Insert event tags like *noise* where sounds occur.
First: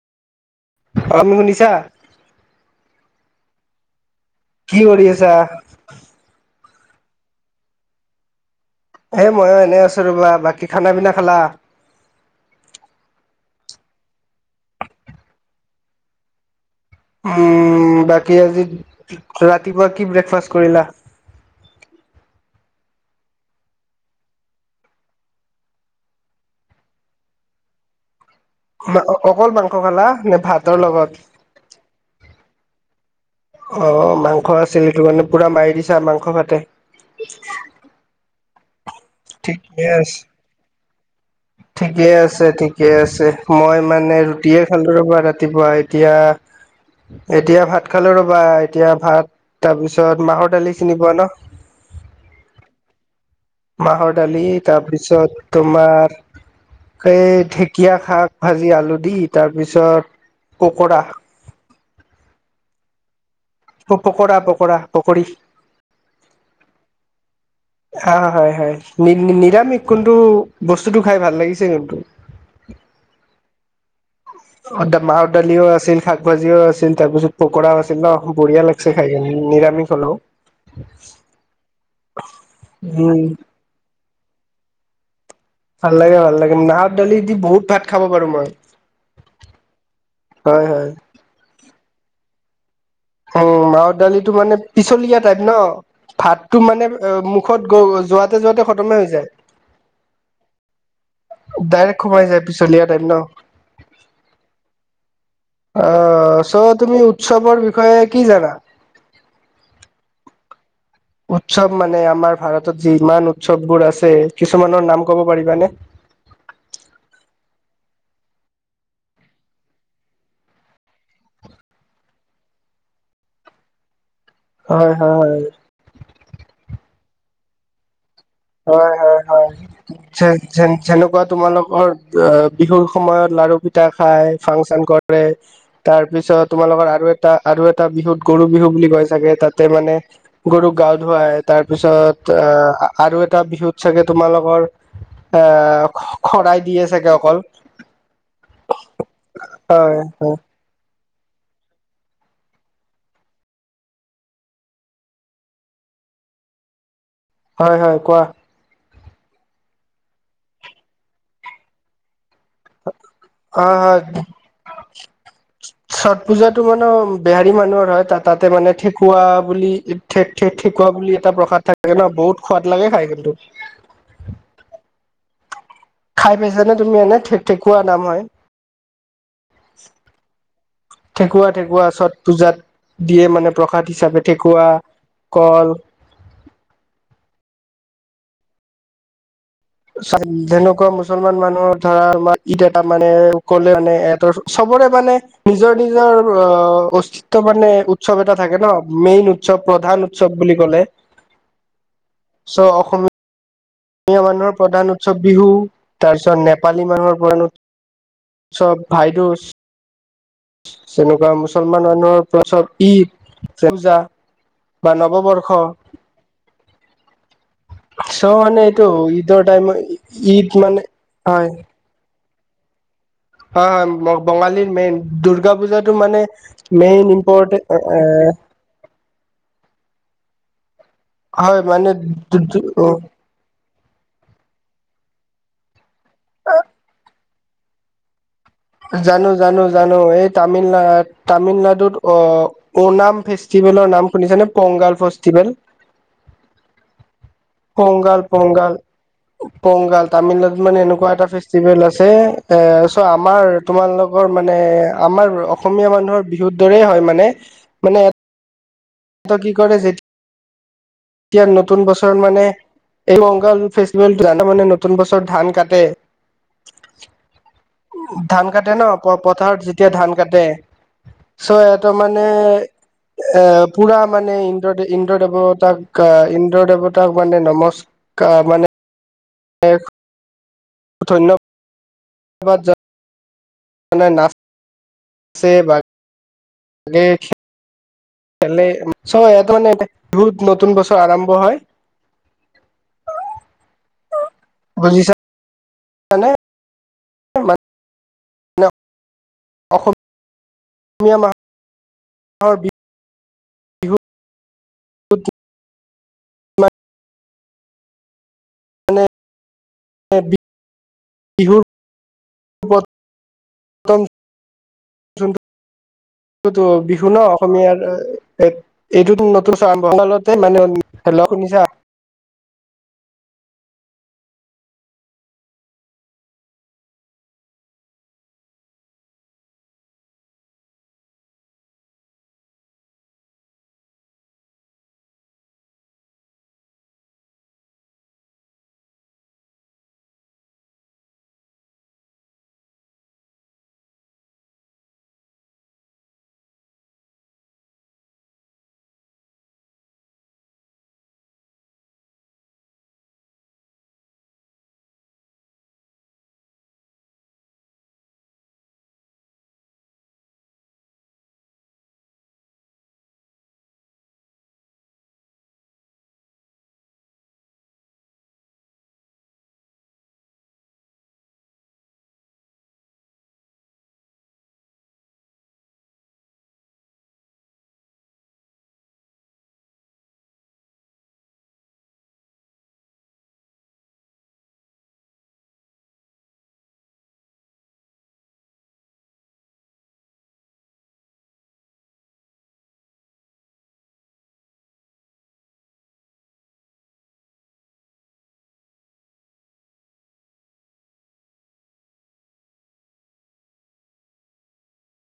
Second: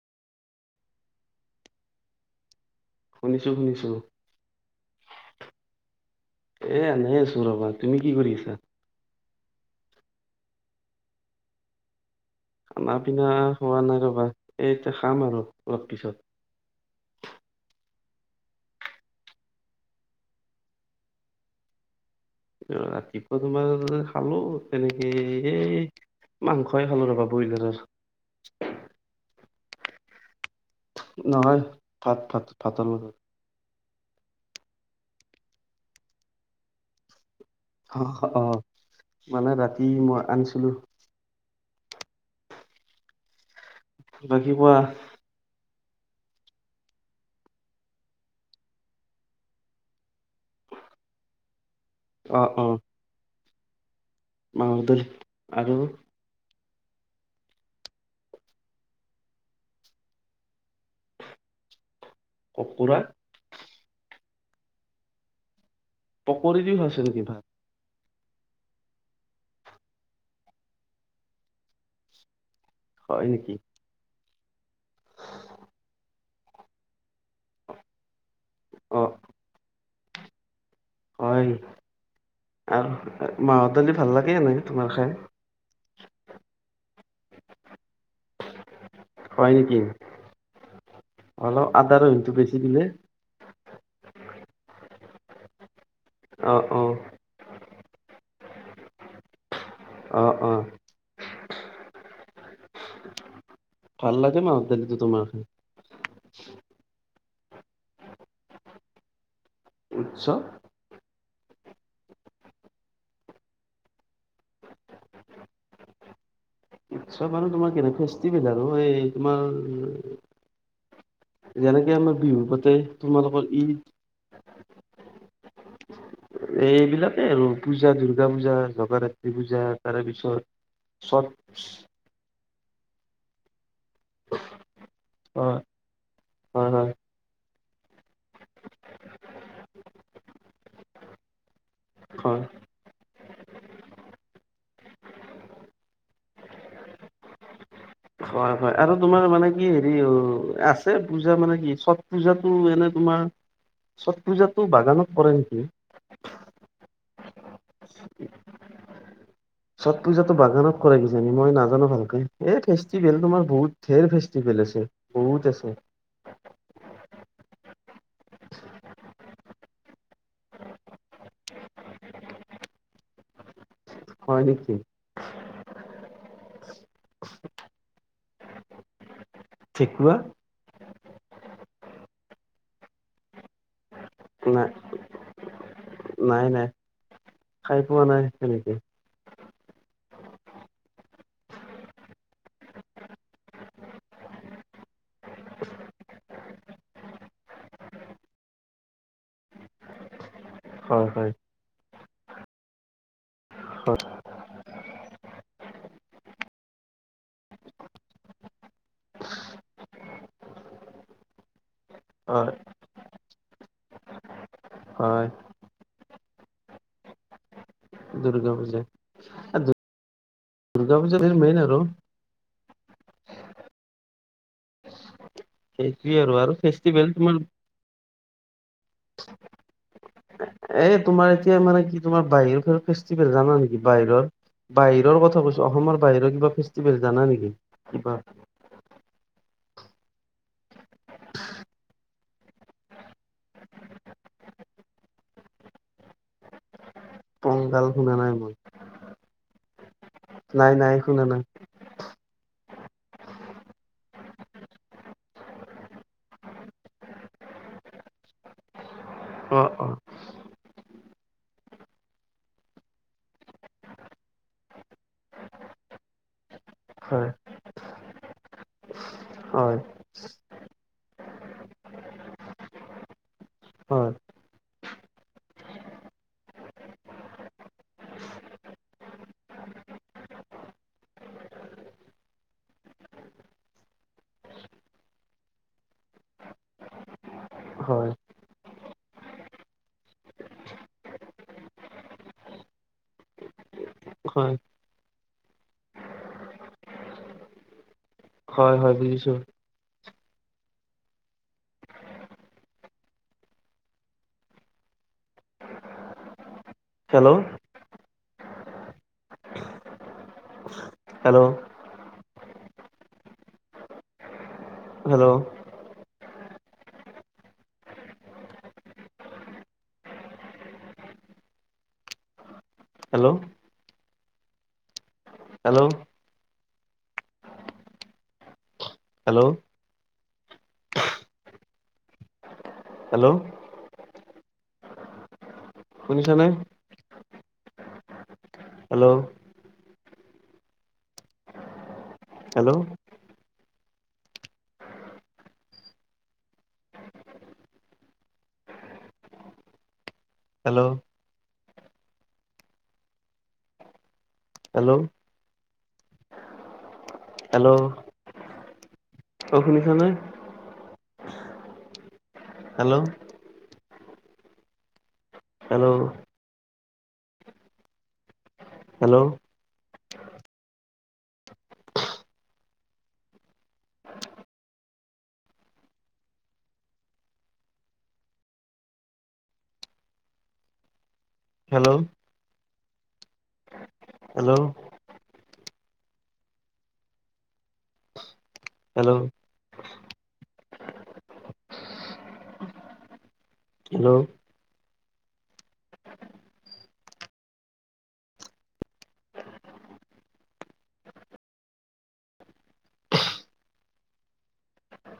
অ', *unintelligible* শুনিছা? শুনিছোঁ, শুনিছোঁ। কি কৰি আছা? এ এনে আছোঁ ৰবা, তুমি কি কৰি আছা? এ ময়ো এনেই আছোঁ ৰ'বা, বাকী খানা-পিনা খালা? খানা-পিনা হোৱা নাই ৰবা, এ এতিয়া খাম আৰু অলপ পিছত। উম, বাকী আজি ৰাতিপুৱা কি ব্ৰেকফাষ্ট কৰিলা? ৰাতিপুৱা তোমাৰ খালোঁ তেনেকে এ মাংসই খালোঁ ৰ'বা ব্ৰইলাৰৰ। অ', অ', অকল মাংস খালা নে, ভাতৰ লগত? নহয়, ভাত ভাত ভাতৰ লগত। অ অ' মাংস আছিল এইটো কাৰণে, পুৰা মাৰি দিছা মাংস ভাতে। *unintelligible* অহ অঁ' মানে ৰাতি মই আনিছিলো- ঠিকেই আছে, ঠিকে আছে। মই মানে বাকী ৰুটিয়ে কোৱা খালোঁ ৰবা ৰাতিপুৱা, এতিয়া- *inaudible* এতিয়া ভাত খালোঁ ৰবা এতিয়া ভাত, তাৰ পিছত মাহৰ দালি চিনি পোৱা ন? অঁ অঁ' মাহৰ দালি দালি তাৰপিছত আৰু তোমাৰ- এই ঢেকীয়া শাক ভাজি আলু দি, তাৰ পিছত পকৰা। কুকুৰা। অ পকৰা পকৰা, পকৰি। পকৰি দিও খাইছা নেকি ভাত? অ' হয় হয়, নি নিৰামিষ কোনটো, বস্তুটো খাই ভাল লাগিছে কিন্তু। হয় নিকি? অ দ মাহৰ দালিও আছিল, শাক ভাজিও আছিল, তাৰপিছত- পকৰাও আছিল ন, বঢ়িয়া লাগিছে অ খাইকিনে নিৰামিষ হ'লেও। হয়, আও উম মাহৰ দালি ভাল লাগে এনে তোমাৰ খাই। ভাল-লাগে ভাল-লাগে, মাহৰ দালি দি বহুত ভাত খাব পাৰো মই। হয় নেকি? হয় হয় অলপ আদা ৰহিটো বেছি দিলে- উম, মাহৰ দালিটো মানে পিছ্লীয়া টাইপ ন' ভাতটো অ', মানে অ', এ মোখ- খত গ' যোৱাতে-যোৱাতে খতমে হৈ যায়। অঁ অঁ' ডাইৰেক্ট সোমাই যায় পিছলিয়া টাইপ ন। ভাল লাগে মাহৰ দালিতো তোমাৰ। অ' চৌ তুমি উৎসৱৰ বিষয়ে কি জানা? উৎস- উৎসৱ মানে আমাৰ ভাৰতত যিমান উৎসৱবোৰ আছে কিছুমানৰ নাম ক'ব পাৰিবানে? চব আৰু তোমাৰ কেনে ফেষ্টিভেল আৰু এই তোমাৰ- যেনেকে আমাৰ বিহু পাতে, তোমালোকৰ ঈদ- হয় হয়। এইবিলাকে আৰু পূজা দূৰ্গ- দুূৰ্গা পূজা হয়, হয়, লগা হয়, ৰাত্ৰি হয়। পূজা তাৰে পিছত, চতচ্- য়া বিহুৰ সময়ত লাৰু পিঠ- তা খাই ফাংচন কৰে, হয়, তাৰ পিছত হয়, তোমালোকৰ হয়, আৰু এট- টা আৰু এটা বিহুত গৰু বিহু বুলি কয় চাগে, তাতে মানে গৰুক গা-ধুৱাই। তাৰপিছত, হয়। আ আৰু এটা বিহুত চাগে তোমালোকৰ- এ, শ-শৰাই দিয়ে চাগে অকল। হয় হয়, আৰু তোমাৰ মানে কি হয়, হেৰি ও হয়, আচ- তে পূজা মানে কি চট্ পূজাটো এনেই তোমাৰ, চট্ পূজাতটো বাগানত কৰে নেকি? হয় হয়, কোৱা। ছট পূজাটো বাগানত কৰে কিজানি? মই নাজানো ভালকে। এই ফেষ্টিভেল তোমাৰ হয়, বহুত হয়। ঢেৰ ফেষ্টিভেল আছে, বহুত আছে। ছট পূজাতটো মা'ন বেহাৰী মানুহৰ হয়, তাত তাতে মানে ঠেকুৱা বুলি- ঠেক ঠেক খেকুৱা বুলি এটা প্ৰসাদ থাকে ন, বহুত সোৱাদ লাগে খাই কিন্তু। হয় নিকি? খাই পাইছানে তুমি এনে? ঠে-ঠেকুৱা নাম হয় ঠেকুৱা? ঠেকুৱা-ঠেকুৱা চত পূজাত, দিয়ে মানে প্ৰসাদ হিচাপে ঠেকুৱা কল নাই-নাই, খাই পোৱা নাই তেনেকে তেনেকুৱা মুছলমান মানুহৰ ধৰা আমাৰ ঈদ এটা মানে অকলে মানে এৰ চবৰে মানে নিজৰ-নিজৰ অ্য, অস্তিত্ব মানে উৎসৱ এটা থাকে ন মেইন উৎসৱ প্ৰধান সৱ বুলি ক'লে, হয় হয়। চ-অসমী মীয়া মানুহৰ প্ৰধান উৎসৱ বিহু, তাৰ পিছত নেপালী মানুহৰ প্ৰধান উৎ চব ভাইদ'চ তেনেকুৱা মুছলমান মানুহৰ হয় প্ৰস্ৰৱ ঈদ, পূজা বা হয় নৱবৰ্ষ *inaudible* চ' দুৰ্গা মানে পূজা এইটো ঈদৰ টাইমত, ঈ-ঈদ দুৰ্গা পূজা মেইন-মেইন আৰু হয়-হয় ব-বঙালীৰ মেইন, দুূৰ্গা পূজাটো সেইটোৱে মানে, আৰু আৰু ফেষ্টিভেল মেইন তোমাৰ ইম্পৰটে এ-এ-এ এই তোমাৰ এতিয়া মানে কি তোমাৰ বাহিৰৰ ফালৰ ফেষ্টি তুমি জানা নেকি বাহিৰৰ বাহিৰৰ কথা কৈছো অসমৰ বাহিৰৰ কিবা ফেষ্টিভেল জানা নিকি? কিবা জানো-জানো-জানো এই তামিলনাড, তামিননাডুত অ' অ'নাম ফেষ্টিভেলৰ নাম শুনিছানে? পংগাল ফেষ্টিভেল *unintelligible* শুনা কংগাল নাই মই পংগাল কংগাল তামিলনাডুত নাই মানে নাই এনেকুৱা শুনা এটা নাই ফেষ্টিভেল আছে এ চ আমাৰ তোমালোকৰ মানে আমাৰ অসমীয়া মানুহৰ বিহুৰ দৰেই হয় মানে মানে ত কি অ কৰে অ যে এতিয়া নতুন বছৰ মানে এই বংগাল ফেষ্টিভেল জানা মানে নতুন বছৰ ধান কাটে *unintelligible* হয় ধান কাটে ন পথাৰত হয় যেতিয়া ধান কাটে চ' এটো মানে এ পুৰা হয় মানে ইন্দ্ৰ দে ইন্দ্ৰ দেৱতাক ইন্দ্ৰ দেৱতাক মানে নমস ক মানে এক ধন্য বাদ জনাই মানে না ছে ভ হয় দে হয় খলে চ ইয়াত মানে বিহুত নতুন বছৰ আৰম্ভ হয় হয় বুজিছ এনে *unintelligible* হয় হয় বুজিছো অসম -অসমীয়া মা আৰু বি *unintelligible* হেল্ল'। *unintelligible* হেল্ল' বিহুৰ *unintelligible* হেল্ল'। তো বিহু ন' অসমীয়াৰ এক এইটোত নতুন *unintelligible* মানে, হেল্ল' শুনিছা? Hello hello. Hello hello. শুনিছানে? Hello. Hello. Hello. Hello. Hello. অ' শুনিছানে? Hello. Hello. Hello. Hello. Hello. Hello. Hello.